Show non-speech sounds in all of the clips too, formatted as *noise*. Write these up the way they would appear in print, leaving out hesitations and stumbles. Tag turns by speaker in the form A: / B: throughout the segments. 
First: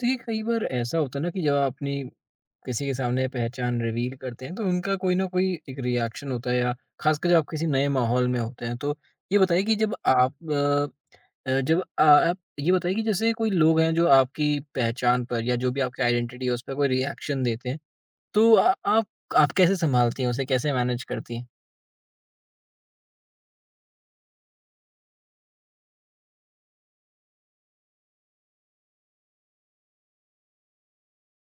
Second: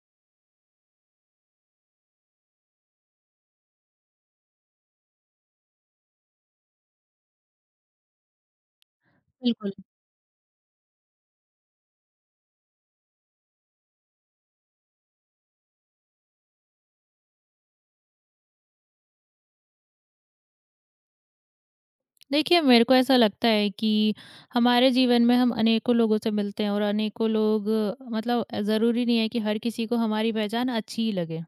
A: देखिए, कई बार ऐसा होता है ना कि जब आप अपनी किसी के सामने पहचान रिवील करते हैं तो उनका कोई ना कोई एक रिएक्शन होता है, या खासकर जब आप किसी नए माहौल में होते हैं तो ये बताइए
B: बिल्कुल।
A: कि जब आप अ, अ, जब आ- आप ये बताइए कि जैसे कोई लोग हैं जो आपकी पहचान पर या जो भी आपकी आइडेंटिटी है उस पर कोई रिएक्शन देते हैं तो आ, आप कैसे संभालती हैं, उसे कैसे मैनेज करती हैं।
B: देखिए, मेरे को ऐसा लगता है कि हमारे जीवन में हम अनेकों लोगों से मिलते हैं और अनेकों लोग मतलब ज़रूरी नहीं है कि हर किसी को हमारी पहचान अच्छी ही लगे।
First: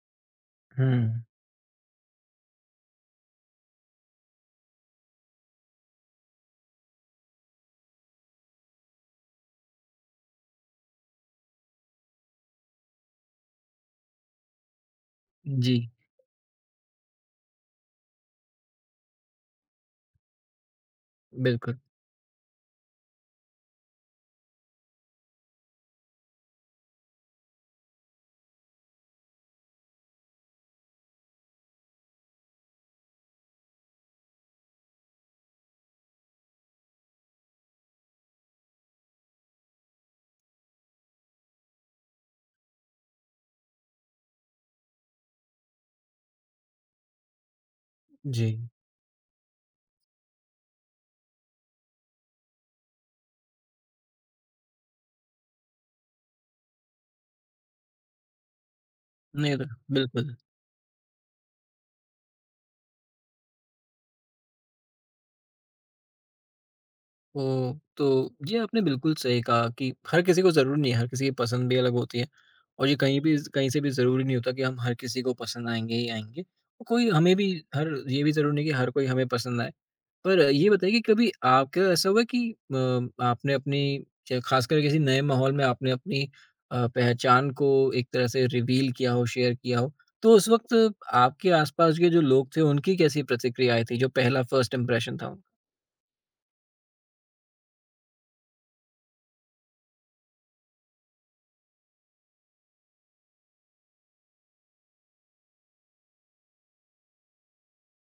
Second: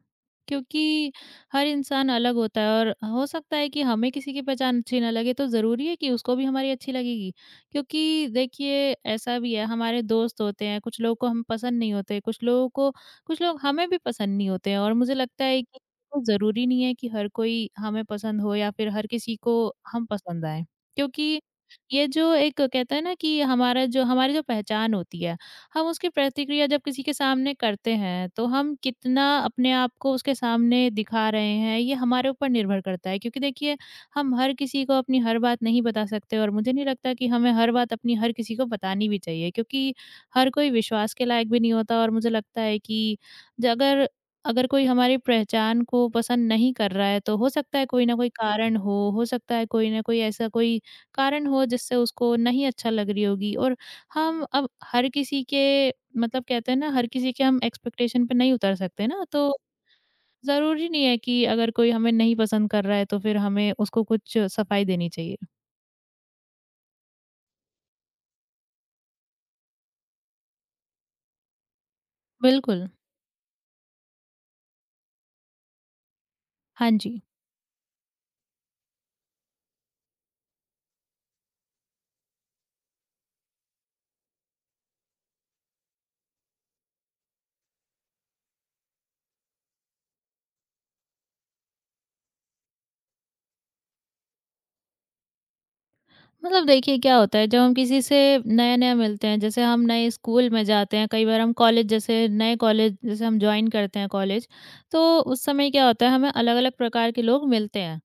B: क्योंकि
A: हम्म।
B: हर इंसान अलग होता है और हो सकता है कि हमें किसी की पहचान अच्छी ना लगे तो ज़रूरी है कि उसको भी हमारी अच्छी लगेगी। क्योंकि देखिए, ऐसा भी है हमारे दोस्त होते हैं, कुछ लोगों को हम पसंद नहीं होते, कुछ लोगों को कुछ लोग हमें भी पसंद नहीं होते हैं और मुझे लगता है
A: जी।
B: कि ज़रूरी नहीं है कि हर कोई हमें पसंद हो या फिर हर किसी को हम पसंद आएँ। क्योंकि
A: बिल्कुल।
B: ये जो एक कहते हैं ना कि हमारा जो हमारी जो पहचान होती है, हम उसकी प्रतिक्रिया जब किसी के सामने करते हैं, तो हम कितना अपने आप को उसके सामने दिखा रहे हैं, ये हमारे ऊपर निर्भर करता है। क्योंकि देखिए, हम हर किसी को अपनी हर बात नहीं बता सकते और मुझे नहीं लगता कि हमें हर बात अपनी हर किसी को बतानी भी चाहिए क्योंकि हर कोई विश्वास के लायक भी नहीं होता और मुझे लगता है कि ज अगर अगर कोई हमारी पहचान को पसंद नहीं कर रहा है, तो हो सकता है कोई ना कोई
A: जी जी।
B: कारण हो सकता है कोई ना कोई ऐसा कोई कारण हो जिससे उसको नहीं अच्छा लग रही होगी और हम अब हर किसी के मतलब कहते हैं ना हर किसी के हम एक्सपेक्टेशन पे नहीं उतर सकते ना तो
A: नहीं तो। बिल्कुल।
B: ज़रूरी नहीं है कि अगर कोई हमें नहीं पसंद कर रहा है तो फिर हमें उसको कुछ सफाई देनी चाहिए।
A: ओह! तो ये आपने बिल्कुल सही कहा कि हर किसी को ज़रूरी नहीं है, हर किसी की पसंद भी अलग होती है,
B: बिल्कुल।
A: और ये कहीं भी कहीं से भी ज़रूरी नहीं होता कि हम हर किसी को पसंद आएँगे ही आएँगे।
B: हाँ
A: कोई
B: जी।
A: हमें भी हर ये भी ज़रूरी नहीं कि हर कोई हमें पसंद आए। पर ये बताइए कि कभी आपके साथ ऐसा हुआ है कि आपने अपनी च ख़ासकर किसी नए माहौल में आपने अपनी पहचान को एक तरह से रिवील किया हो, शेयर किया हो, तो उस वक़्त आपके आस-पास के जो लोग थे, उनकी कैसी प्रतिक्रियाएँ थी, जो पहला फर्स्ट इंप्रेशन था उनका?
B: मतलब देखिए क्या होता है जब हम किसी से नया-नया मिलते हैं, जैसे हम नए स्कूल में जाते हैं, कई बार हम कॉलेज जैसे नए कॉलेज जैसे हम जॉइन करते हैं कॉलेज, तो उस समय क्या होता है हमें अलग-अलग प्रकार के लोग मिलते हैं।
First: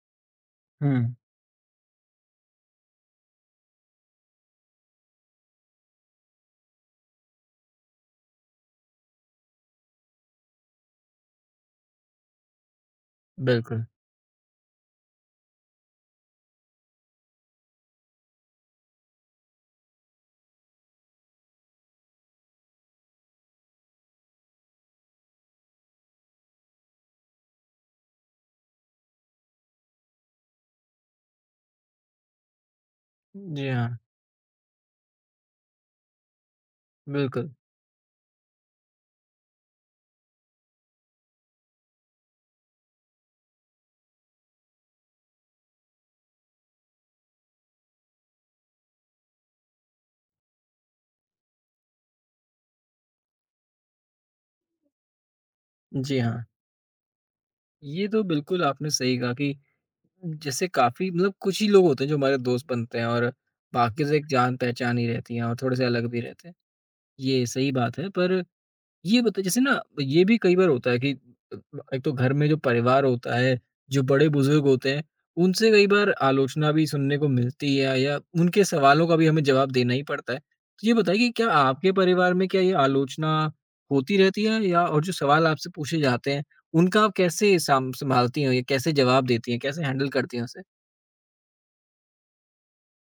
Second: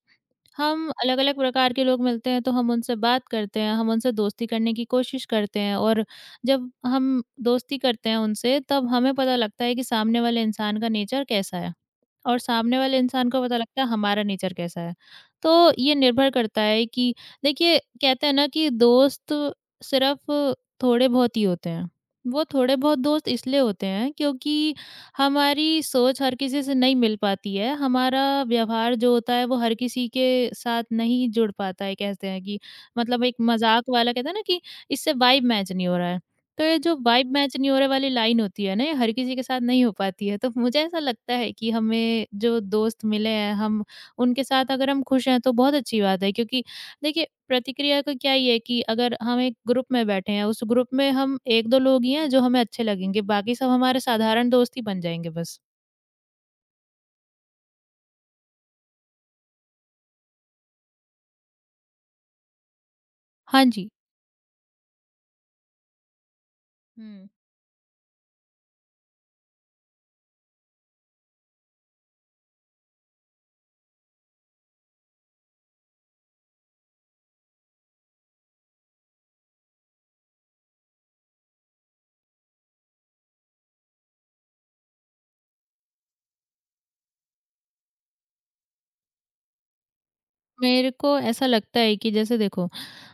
B: हम
A: हुँ,
B: अलग-अलग प्रकार के लोग मिलते हैं, तो हम उनसे बात करते हैं, हम उनसे दोस्ती करने की कोशिश करते हैं और जब हम दोस्ती करते हैं उनसे, तब हमें पता लगता है कि सामने वाले इंसान का नेचर कैसा है और सामने वाले इंसान को पता लगता
A: बिल्कुल।
B: है हमारा नेचर कैसा है। तो ये निर्भर करता है कि देखिए, कहते हैं ना कि दोस्त सिर्फ़ थोड़े बहुत ही होते हैं। वो थोड़े बहुत दोस्त इसलिए होते हैं क्योंकि हमारी सोच हर किसी से नहीं मिल पाती है, हमारा व्यवहार जो होता है वो हर किसी के साथ नहीं जुड़ पाता है कहते हैं कि मतलब एक
A: जी
B: मज़ाक
A: हाँ,
B: वाला कहते हैं ना कि इससे वाइब मैच नहीं हो रहा है। तो ये जो वाइब
A: बिल्कुल।
B: मैच नहीं हो रहे वाली लाइन होती है ना, ये हर किसी के साथ नहीं हो पाती है। तो मुझे ऐसा लगता है कि हमें जो दोस्त मिले हैं, हम उनके साथ अगर हम खुश हैं तो बहुत अच्छी बात है क्योंकि देखिए, प्रतिक्रिया का क्या ये है कि अगर हम एक ग्रुप में बैठे हैं, उस ग्रुप में हम 1-2 लोग ही हैं जो हमें अच्छे लगेंगे, बाकी सब हमारे साधारण दोस्त ही बन जाएँगे बस।
A: जी हाँ, ये तो बिल्कुल आपने सही कहा कि जैसे काफ़ी मतलब कुछ ही लोग होते हैं जो हमारे दोस्त बनते हैं, और
B: हाँ जी।
A: बाकी से एक जान पहचान ही रहती है और थोड़े से अलग भी रहते हैं।
B: हुँ।
A: ये सही बात है, पर ये बता जैसे ना ये भी कई बार होता है कि अ, एक तो घर में जो परिवार होता है, जो बड़े-बुजुर्ग होते हैं, उनसे कई बार आलोचना भी सुनने को मिलती है या उनके सवालों का भी हमें जवाब देना ही पड़ता है। तो ये बताइए कि क्या आपके परिवार में क्या ये आलोचना होती रहती है, या और जो सवाल आपसे पूछे जाते हैं, उनका आप कैसे साम सँभालती हैं या कैसे जवाब देती हैं, कैसे हैंडल करती हैं उसे?
B: मेरे को ऐसा लगता है कि जैसे देखो,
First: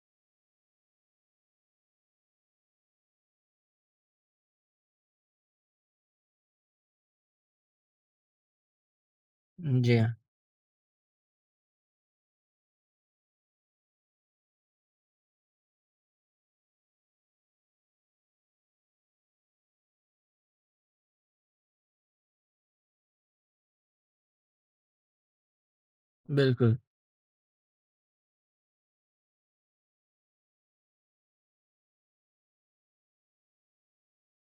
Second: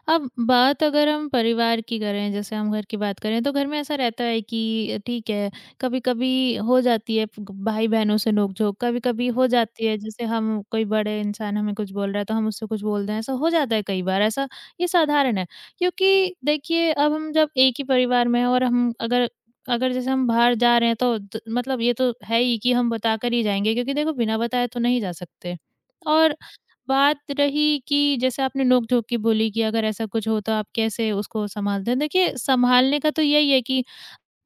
B: अब बात अगर हम परिवार की करें, जैसे हम घर की बात करें, तो घर में ऐसा रहता है कि ठीक है, कभी-कभी हो जाती है ग भाई-बहनों से नोक-झोंक, कभी-कभी हो जाती है
A: जी हाँ,
B: जैसे हम कोई बड़े इंसान हमें कुछ बोल रहा है, तो हम उससे कुछ बोल दें, ऐसा हो जाता है कई बार, ऐसा ये साधारण है। क्योंकि देखिए, अब हम जब एक ही परिवार में हैं और हम अगर अगर जैसे हम बाहर जा रहे हैं, तो द मतलब ये तो है ही कि हम बताकर ही जाएँगे क्योंकि देखो, बिना बताए तो नहीं जा सकते। और
A: बिल्कुल।
B: बात रही कि जैसे आपने नोक-झोंक की बोली कि अगर ऐसा कुछ हो तो आप कैसे उसको संभालते हैं। देखिए, संभालने का तो यही है कि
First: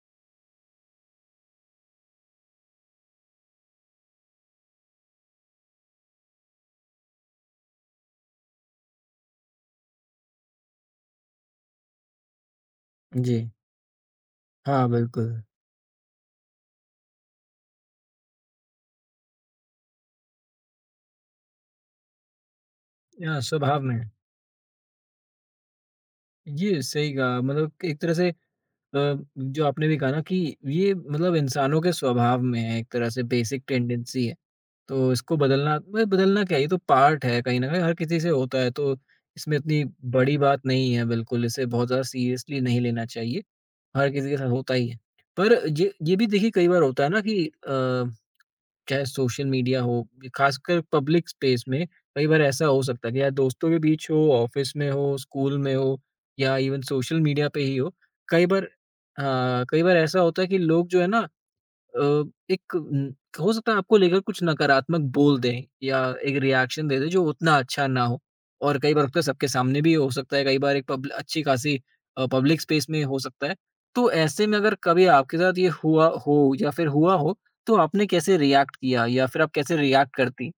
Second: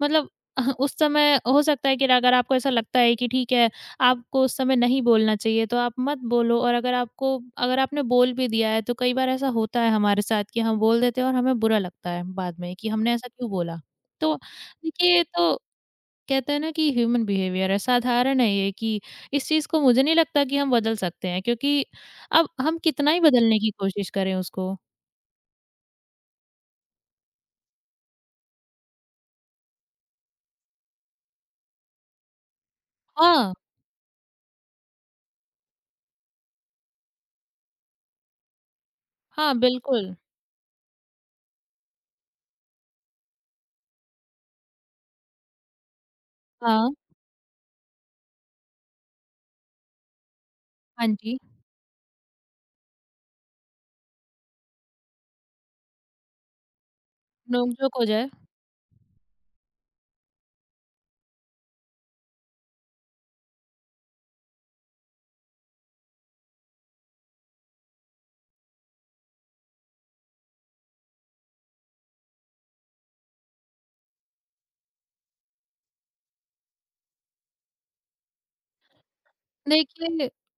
B: मतलब उस समय हो सकता है कि अगर आपको ऐसा लगता है कि ठीक है, आपको उस समय नहीं बोलना चाहिए तो आप मत बोलो और अगर आपने बोल भी दिया है तो कई बार ऐसा होता है हमारे साथ कि हम बोल देते हैं और हमें बुरा लगता है बाद में कि हमने ऐसा
A: जी,
B: क्यों बोला। तो
A: हाँ,
B: देखिए
A: बिल्कुल।
B: तो कहते हैं ना कि ह्यूमन बिहेवियर है साधारण है ये कि इस चीज़ को मुझे नहीं लगता कि हम बदल सकते हैं क्योंकि अब हम कितना ही
A: या
B: बदलने की
A: स्वभाव में।
B: कोशिश
A: है।
B: करें उसको
A: ये सही कहा, मतलब एक तरह से जो आपने भी कहा ना कि ये मतलब इंसानों के स्वभाव में है, एक तरह से
B: हाँ,
A: बेसिक टेंडेंसी है। तो इसको बदलना ब बदलना क्या है, ये तो पार्ट है कहीं न कहीं हर किसी से होता है, तो
B: हाँ
A: इसमें इतनी
B: बिल्कुल।
A: बड़ी बात नहीं है बिल्कुल, इसे बहुत ज़्यादा सीरियसली नहीं लेना चाहिए, हर किसी के साथ होता ही है। पर ये भी देखिए कई बार
B: हाँ,
A: होता है ना कि चाहे सोशल मीडिया हो, ये खासकर
B: हाँ
A: पब्लिक
B: जी,
A: स्पेस में कई बार ऐसा हो सकता है कि या दोस्तों के बीच हो, ऑफिस में हो, स्कूल में हो या इवन सोशल मीडिया पे ही हो।
B: नोक-झोंक हो जाए।
A: कई बार, हाँ, कई बार ऐसा होता है कि लोग जो है ना अ, एक न हो सकता है आपको लेकर कुछ नकारात्मक बोल दें या एक रिएक्शन दे दें जो उतना अच्छा ना हो। और कई बार होता है सबके सामने भी हो सकता है, कई बार एक पब्ल अच्छी खासी पब्लिक स्पेस में हो सकता है। तो ऐसे में अगर कभी आपके साथ ये हुआ हो या फिर हुआ हो, तो आपने कैसे रिएक्ट किया या फिर आप कैसे रिएक्ट
B: देखिए
A: करतीं?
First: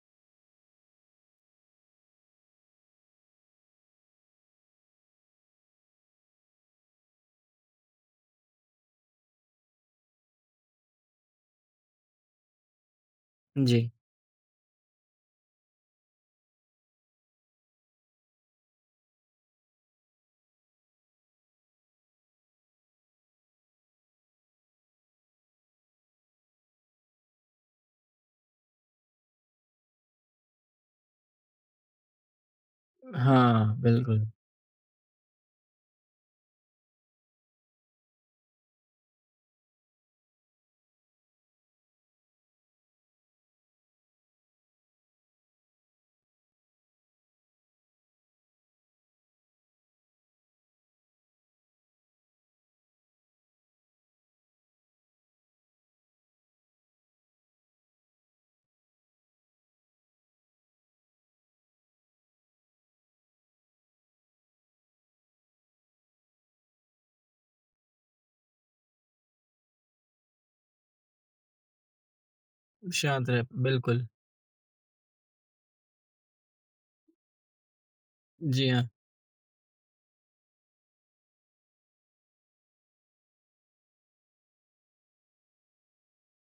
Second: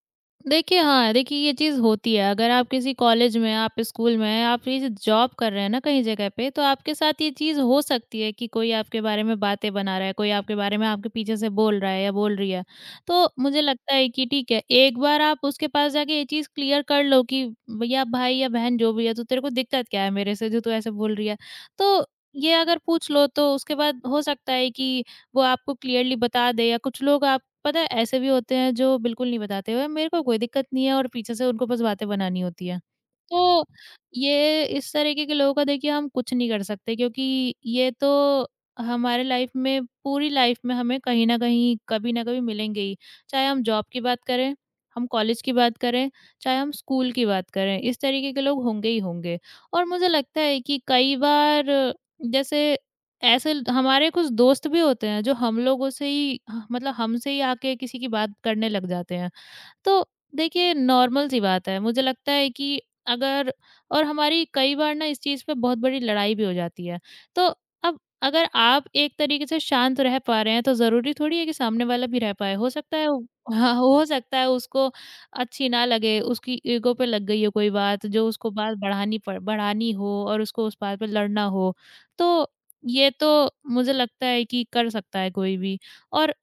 B: देखिए, हाँ, देखिए ये चीज़ होती है। अगर आप किसी कॉलेज में, आप स्कूल में, आप ये जॉब कर रहे हैं ना कहीं जगह पे, तो आपके साथ ये चीज़ हो सकती है कि कोई आपके बारे में बातें बना रहा है, कोई आपके बारे में आपके पीछे से बोल रहा है या बोल रही है। तो मुझे
A: जी।
B: लगता है कि ठीक है, एक बार आप उसके पास जाके ये चीज़ क्लियर कर लो कि भैया भाई या बहन जो भी है, तो तेरे को दिक्कत क्या है मेरे से जो तू ऐसे बोल रही है? तो ये अगर पूछ लो तो उसके बाद हो सकता है कि वो आपको क्लियरली बता दे या कुछ लोग आप पता है ऐसे भी होते हैं जो बिल्कुल नहीं बताते हुए मेरे को कोई दिक्कत नहीं है और पीछे से उनको बस बातें बनानी होती है। तो
A: हाँ, बिल्कुल।
B: ये इस तरीके के लोगों का देखिए हम कुछ नहीं कर सकते क्योंकि ये तो हमारे लाइफ में पूरी लाइफ में हमें कहीं न कहीं, कभी न कभी मिलेंगे ही। चाहे हम जॉब की बात करें, हम कॉलेज की बात करें, चाहे हम स्कूल की बात करें, इस तरीके के लोग होंगे ही होंगे। और मुझे लगता है कि कई बार जैसे ऐसे ल हमारे कुछ दोस्त भी होते हैं जो हम लोगों से ही ह मतलब हमसे ही आके किसी की बात करने लग जाते हैं। तो देखिए नॉर्मल सी बात है मुझे लगता है कि अगर और हमारी कई बार ना इस चीज़ पे बहुत बड़ी लड़ाई भी हो जाती है। तो अब अगर आप एक तरीके से शांत रह पा रहे हैं तो ज़रूरी थोड़ी है कि सामने वाला भी रह पाए। हो सकता है
A: शांत रह
B: हाँ, हो
A: बिल्कुल।
B: सकता है उसको अच्छी ना लगे, उसकी ईगो पे लग गई हो कोई बात जो उसको
A: जी
B: बात
A: हाँ।
B: बढ़ानी हो और उसको उस बात पे लड़ना हो। तो ये तो मुझे लगता है कि कर सकता है कोई भी और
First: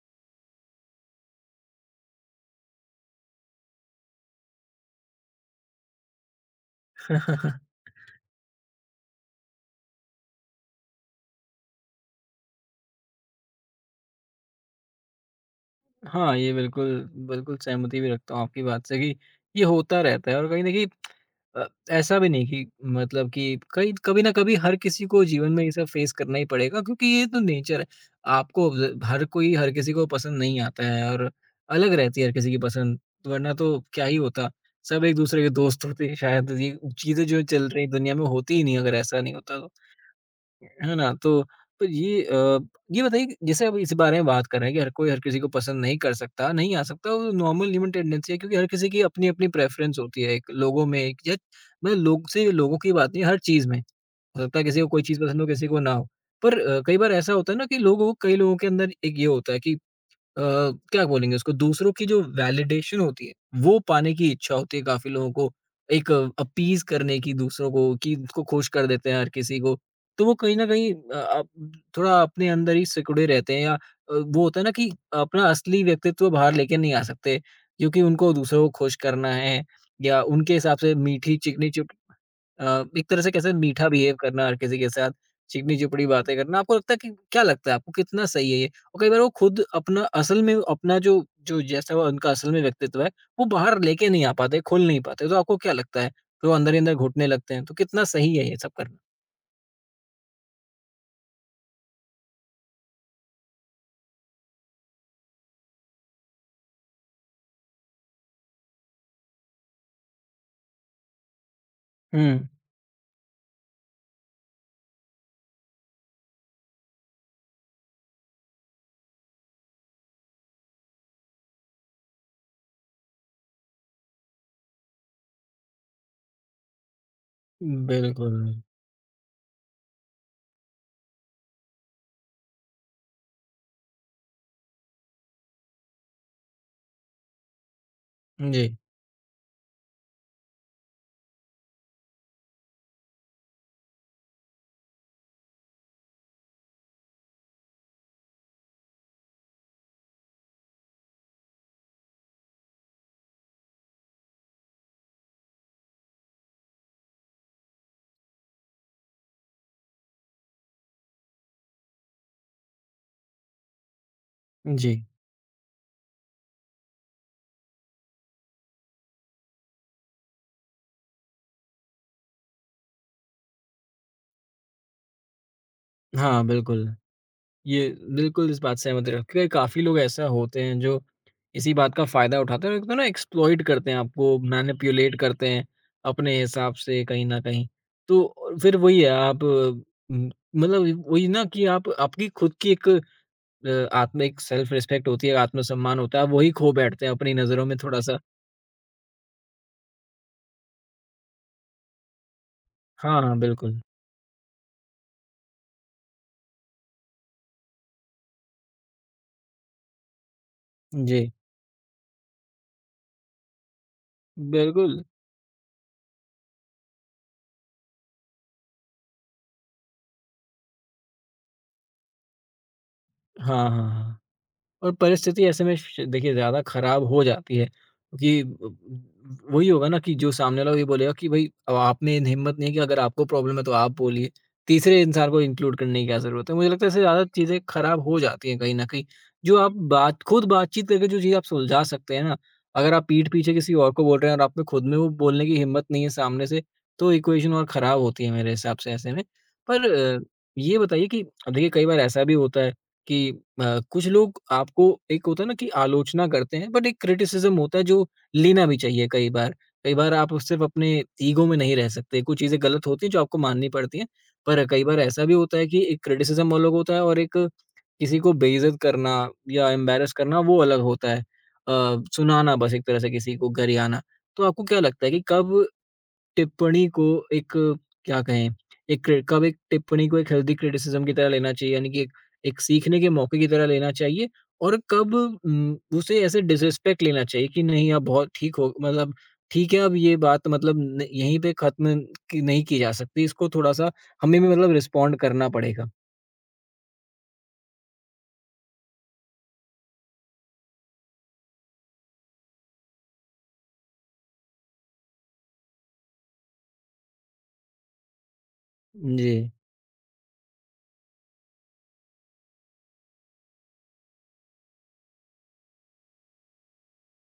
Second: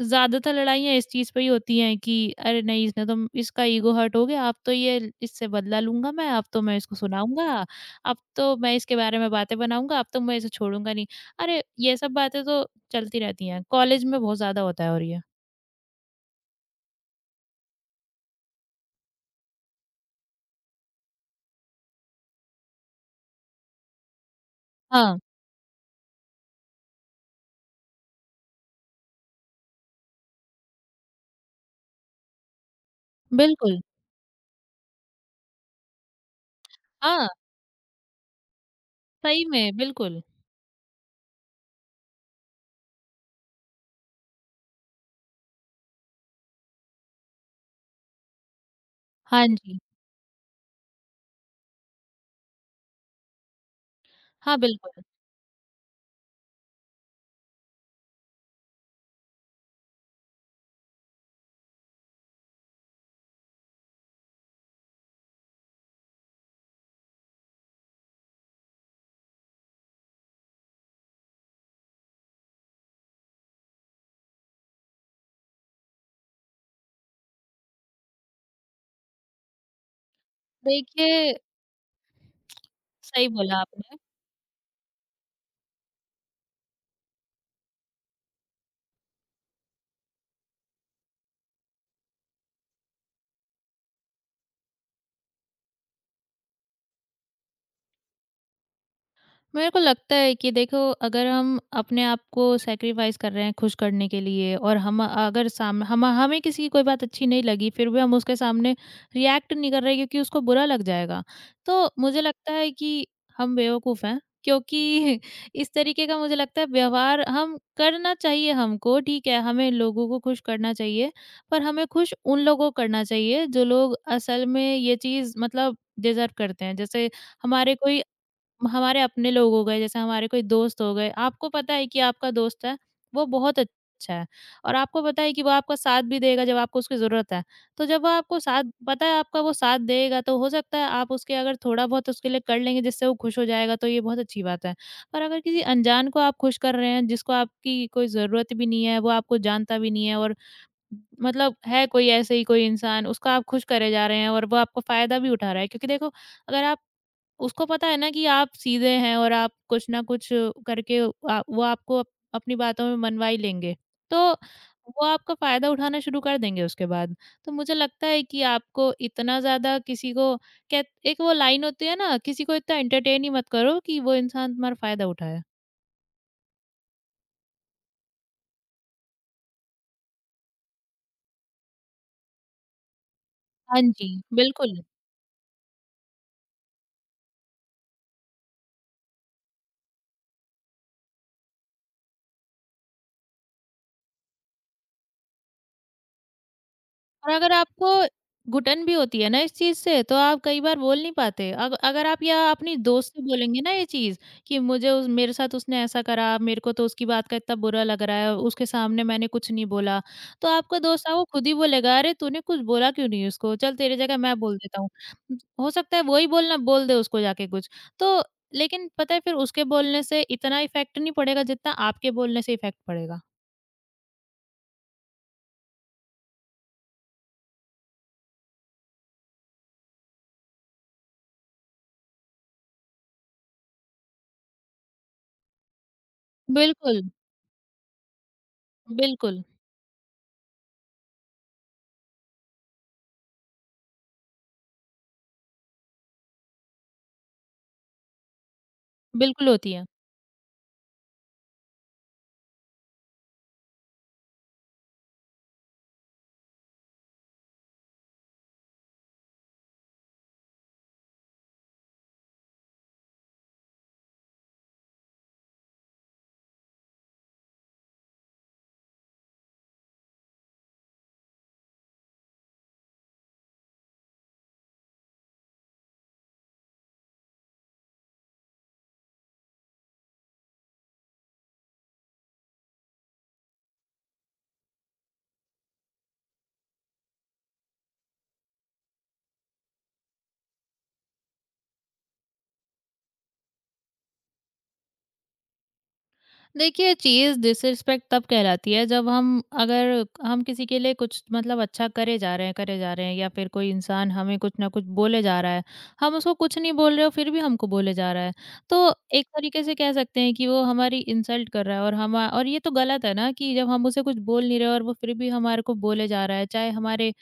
B: ज़्यादातर लड़ाइयाँ इस चीज़ पे ही होती हैं कि अरे नहीं इसने तो इसका ईगो हर्ट हो गया, अब तो ये इससे बदला लूँगा मैं, अब तो मैं इसको सुनाऊँगा,
A: *laughs*
B: अब तो मैं इसके बारे में बातें बनाऊँगा, अब तो मैं इसे छोड़ूँगा नहीं। अरे! ये सब बातें तो चलती रहती हैं, कॉलेज में बहुत ज़्यादा होता है और ये।
A: हाँ, ये बिल्कुल, बिल्कुल सहमति भी रखता हूँ आपकी बात से कि ये होता रहता है और कहीं न कहीं अ, ऐसा भी नहीं कि मतलब कि कहीं कभी न कभी हर किसी
B: हाँ,
A: को जीवन में ये सब फेस करना ही पड़ेगा, क्योंकि ये तो नेचर है। आपको ज हर कोई हर किसी को पसंद नहीं आता है, और अलग रहती है हर किसी की पसंद, वरना
B: बिल्कुल।
A: तो क्या ही होता? सब एक-दूसरे के दोस्त होते, शायद ये चीज़ें
B: हाँ,
A: जो चल रही दुनिया में होती ही नहीं अगर ऐसा नहीं
B: सही
A: होता तो।
B: में, बिल्कुल।
A: है ना? तो ये ये बताइए कि जैसे अब इस बारे में बात कर रहे हैं कि हर कोई हर किसी को पसंद नहीं कर सकता, नहीं आ सकता, वो नॉर्मल ह्यूमन टेंडेंसी है, क्योंकि हर किसी की
B: हाँ
A: अपनी-अपनी
B: जी।
A: प्रेफ़रेंस होती है एक लोगों में एक या मतलब लोग से लोगों की बात नहीं है, हर चीज़ में। हो
B: हाँ,
A: सकता है किसी को
B: बिल्कुल।
A: कोई चीज़ पसंद हो, किसी को ना हो। पर कई बार ऐसा होता है ना कि लोगों कई लोगों के अंदर एक ये होता है कि अ, क्या बोलेंगे उसको दूसरों की जो वैलिडेशन होती है, वो पाने की इच्छा होती है काफ़ी लोगों को। एक अपीज़ करने की दूसरों को कि उसको खुश कर देते हैं हर किसी को। तो वो कहीं न कहीं आप थोड़ा अपने अंदर ही सिकुड़े रहते हैं या वो होता है ना कि अपना असली व्यक्तित्व बाहर लेके नहीं आ सकते, क्योंकि उनको दूसरों को खुश करना है या उनके हिसाब से
B: देखिए,
A: मीठी चिकनी एक तरह
B: सही
A: से कैसे
B: बोला
A: मीठा
B: आपने।
A: बिहेव करना हर किसी के साथ, चिकनी-चुपड़ी बातें करना, आपको लगता है कि क्या लगता है आपको कितना सही है ये? और कई बार वो खुद अपना असल में अपना जो जो जैसा वो उनका असल में व्यक्तित्व है, वो बाहर लेके नहीं आ पाते, खोल नहीं पाते, तो आपको क्या लगता है? तो वो अंदर ही अंदर घुटने लगते हैं, तो कितना सही है ये सब करना?
B: मेरे को लगता है कि देखो अगर हम अपने आप को सैक्रिफाइस कर रहे हैं खुश करने के लिए और हम अगर साम हम हमें किसी की कोई बात अच्छी नहीं लगी फिर भी हम उसके सामने रिएक्ट नहीं कर रहे क्योंकि उसको बुरा लग जाएगा तो मुझे
A: हुँ,
B: लगता है कि हम बेवकूफ़ हैं क्योंकि *laughs* इस तरीके का मुझे लगता है व्यवहार हम करना चाहिए हमको ठीक है हमें लोगों को खुश करना चाहिए पर हमें खुश उन लोगों को करना चाहिए जो लोग असल में ये चीज़ मतलब डिजर्व करते हैं जैसे हमारे कोई
A: बिल्कुल।
B: हमारे अपने लोग हो गए, जैसे हमारे कोई दोस्त हो गए, आपको पता है कि आपका दोस्त है, वो बहुत अच्छा है और आपको पता है कि वो आपका साथ भी देगा जब आपको उसकी ज़रूरत है। तो जब वो आपको साथ
A: जी,
B: पता है आपका वो साथ देगा, तो हो सकता है आप उसके अगर थोड़ा बहुत उसके लिए कर लेंगे जिससे वो खुश हो जाएगा, तो ये बहुत अच्छी बात है। पर अगर किसी अनजान को आप खुश कर रहे हैं, जिसको आपकी कोई ज़रूरत भी नहीं है, वो आपको जानता भी नहीं है और मतलब है कोई ऐसे ही कोई इंसान, उसको आप खुश करे जा रहे हैं और वो आपका फ़ायदा भी उठा रहा है। क्योंकि देखो, अगर आप उसको पता है ना कि आप सीधे हैं और आप कुछ ना कुछ करके वो आपको अपनी बातों में मनवा ही लेंगे तो
A: जी।
B: वो आपका फायदा उठाना शुरू कर देंगे उसके बाद तो मुझे लगता है कि आपको इतना ज्यादा किसी को कह एक वो लाइन होती है ना किसी को इतना एंटरटेन ही मत करो कि वो इंसान तुम्हारा फायदा उठाए।
A: हाँ, बिल्कुल। ये बिल्कुल इस बात से सहमत रहे, क्योंकि काफ़ी लोग ऐसा होते हैं जो इसी बात का फ़ायदा उठाते हैं और एक तो ना एक्सप्लॉइट
B: हाँ
A: करते हैं
B: जी,
A: आपको,
B: बिल्कुल।
A: मैनिपुलेट करते हैं अपने हिसाब से कहीं न कहीं। तो फिर वही है आप मतलब वही ना कि आप आपकी खुद की एक अ, आत्म एक सेल्फ रिस्पेक्ट होती है, आत्मसम्मान होता है, आप वही खो बैठते हैं
B: और
A: अपनी
B: अगर
A: नज़रों में
B: आपको
A: थोड़ा-सा।
B: घुटन भी होती है ना इस चीज़ से, तो आप कई बार बोल नहीं पाते। अग अगर आप या अपनी दोस्त
A: हाँ,
B: से
A: हाँ,
B: बोलेंगे ना
A: बिल्कुल।
B: ये चीज़ कि मुझे उस मेरे साथ उसने ऐसा करा, मेरे को तो उसकी बात का इतना बुरा लग रहा है, उसके सामने मैंने कुछ नहीं बोला। तो आपका दोस्त आपको
A: जी,
B: खुद ही बोलेगा, "अरे! तूने कुछ बोला क्यों नहीं उसको? चल तेरी जगह मैं बोल देता हूँ।"
A: बिल्कुल।
B: हो सकता है वो ही बोल दे उसको जाके कुछ। तो लेकिन पता है फिर उसके बोलने से इतना इफ़ेक्ट नहीं पड़ेगा जितना आपके बोलने से इफ़ेक्ट पड़ेगा।
A: हाँ, हाँ, हाँ। और परिस्थिति ऐसे में श देखिए ज़्यादा खराब हो जाती है, क्योंकि ब वही होगा ना कि जो सामने वाला ये बोलेगा कि भई अब आपने हिम्मत नहीं है कि अगर आपको प्रॉब्लम है तो आप बोलिए। तीसरे इंसान को इंक्लूड करने की क्या ज़रूरत है? मुझे लगता है इससे
B: बिल्कुल,
A: ज़्यादा चीज़ें खराब हो जाती हैं कहीं न कहीं।
B: बिल्कुल,
A: जो आप बात खुद बातचीत करके जो चीज़ आप सुलझा सकते हैं ना, अगर आप पीठ पीछे किसी और को बोल रहे हैं और आप में खुद में वो बोलने की हिम्मत नहीं है सामने से, तो इक्वेशन और खराब होती है मेरे हिसाब से ऐसे में।
B: बिल्कुल होती है।
A: पर ये बताइए कि अब देखिए कई बार ऐसा भी होता है कि कुछ लोग आपको एक होता है ना कि आलोचना करते हैं बट एक क्रिटिसिज्म होता है जो लेना भी चाहिए कई बार। कई बार आप सिर्फ़ अपने ईगो में नहीं रह सकते, कुछ चीज़ें गलत होती हैं जो आपको माननी पड़ती हैं। पर कई बार ऐसा भी होता है कि एक क्रिटिसिज्म अलग होता है और एक किसी को बेइज़्ज़त करना या एम्बैरस करना वो अलग होता है। सुनाना बस एक तरह से किसी को गरियाना। तो आपको क्या लगता है कि कब टिप्पणी को एक क्या कहें, कब एक टिप्पणी को एक हेल्दी क्रिटिसिज़्म की तरह लेना चाहिए, यानी कि एक एक सीखने के मौके की तरह लेना चाहिए और कब उसे ऐसे डिसरिस्पेक्ट लेना चाहिए कि नहीं आप बहुत ठीक हो, मतलब ठीक है अब ये बात मतलब न यहीं पे खत्म की नहीं की जा सकती, इसको थोड़ा-सा हमें भी मतलब रिस्पॉन्ड करना पड़ेगा।
B: देखिए चीज़ डिसरिस्पेक्ट तब कहलाती है जब हम अगर हम किसी के लिए कुछ मतलब अच्छा करे जा रहे हैं या फिर कोई इंसान हमें कुछ ना कुछ बोले जा रहा है हम उसको कुछ नहीं बोल रहे हो फिर भी हमको बोले जा रहा है तो एक
A: जी,
B: तरीके से कह सकते हैं कि वो हमारी इंसल्ट कर रहा है और हम और ये तो गलत है ना कि जब हम उसे कुछ बोल नहीं रहे और वो फिर भी हमारे को बोले जा रहा है चाहे हमारे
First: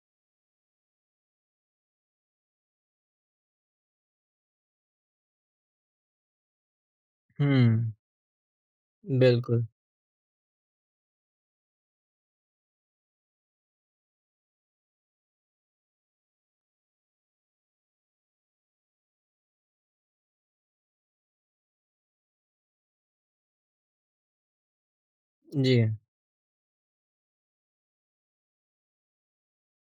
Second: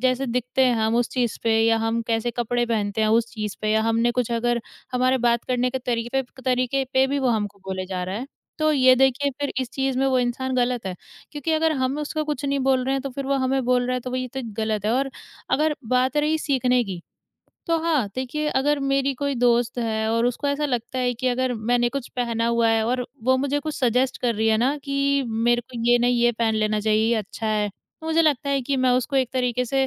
B: जैसे दिखते हैं हम उस चीज़ पे या हम कैसे कपड़े पहनते हैं उस चीज़ पे या हमने कुछ अगर हमारे बात करने के तरीके तरीके पे भी वो हमको बोले
A: हुँ,
B: जा रहा है, तो ये देखिए फिर
A: बिल्कुल,
B: इस चीज़ में वो इंसान गलत है। क्योंकि अगर हम उसको कुछ नहीं बोल रहे हैं तो फिर वो हमें बोल रहा है तो वो ये तो गलत है और अगर बात रही सीखने की तो हाँ, देखिए अगर मेरी कोई दोस्त है और उसको ऐसा लगता है कि अगर मैंने कुछ पहना हुआ है और वो मुझे कुछ सजेस्ट कर रही है ना कि मेरे
A: जी,
B: को ये नहीं ये पहन लेना चाहिए, ये अच्छा है। तो मुझे लगता है कि मैं उसको एक तरीके से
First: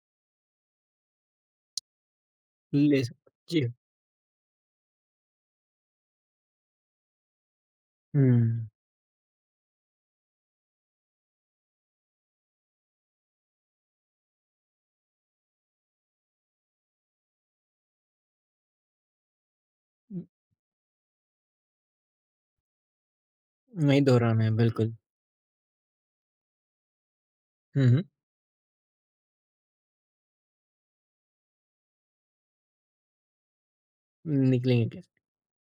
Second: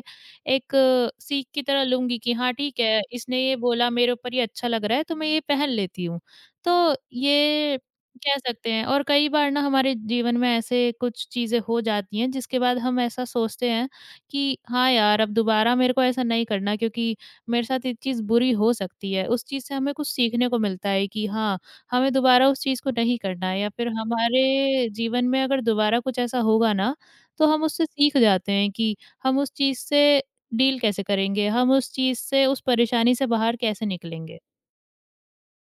B: एक सीख की तरह लूँगी कि हाँ, ठीक है,
A: ले सकते
B: इसने ये
A: जी,
B: बोला मेरे ऊपर ये अच्छा लग रहा है तो मैं ये पहन लेती हूँ। तो ये कह
A: हुँ,
B: सकते हैं और कई बार ना हमारे जीवन में ऐसे कुछ चीज़ें हो जाती हैं जिसके बाद हम ऐसा सोचते हैं कि हाँ यार, अब दोबारा मेरे को ऐसा नहीं करना क्योंकि मेरे साथ ये चीज़ बुरी हो सकती है। उस चीज़ से हमें कुछ सीखने को मिलता है कि हाँ, हमें दोबारा उस चीज़ को नहीं करना है या फिर
A: वही दोहराना है,
B: हमारे
A: बिल्कुल।
B: जीवन में अगर दोबारा कुछ ऐसा होगा ना, तो हम उससे
A: हुँ, हुँ,
B: सीख जाते हैं कि हम उस चीज़ से डील कैसे करेंगे, हम उस चीज़ से उस परेशानी से बाहर कैसे निकलेंगे।
A: निकलेंगे क्या?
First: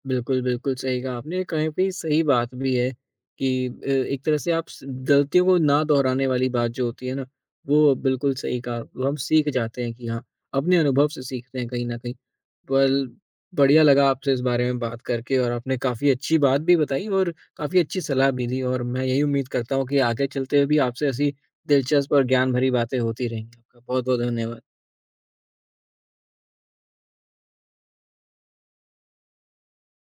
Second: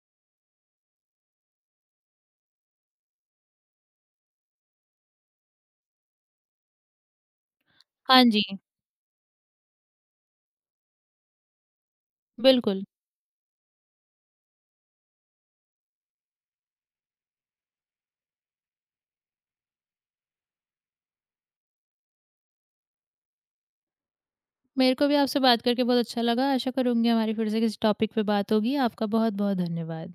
A: बिल्कुल, बिल्कुल, सही कहा आपने। कहीं न कहीं सही बात भी है कि एक तरह से आप स गलतियों को ना दोहराने वाली बात जो होती है ना, वो
B: हाँ
A: बिल्कुल
B: जी,
A: सही कहा। वो हम सीख जाते हैं कि हाँ, अपने अनुभव से सीखते हैं कहीं न कहीं।
B: बिल्कुल।
A: बल बढ़िया लगा आपसे इस बारे में बात करके और आपने काफ़ी अच्छी बात भी बताई और काफ़ी अच्छी सलाह भी दी और मैं यही उम्मीद करता हूँ कि आगे चलते हुए भी आपसे ऐसी दिलचस्प और ज्ञान भरी बातें होती रहेंगी। आपका बहुत-बहुत धन्यवाद।
B: मेरे को भी आपसे बात करके बहुत अच्छा लगा। आशा करूँगी हमारी फिर से किसी टॉपिक पे बात होगी। आपका बहुत-बहुत धन्यवाद।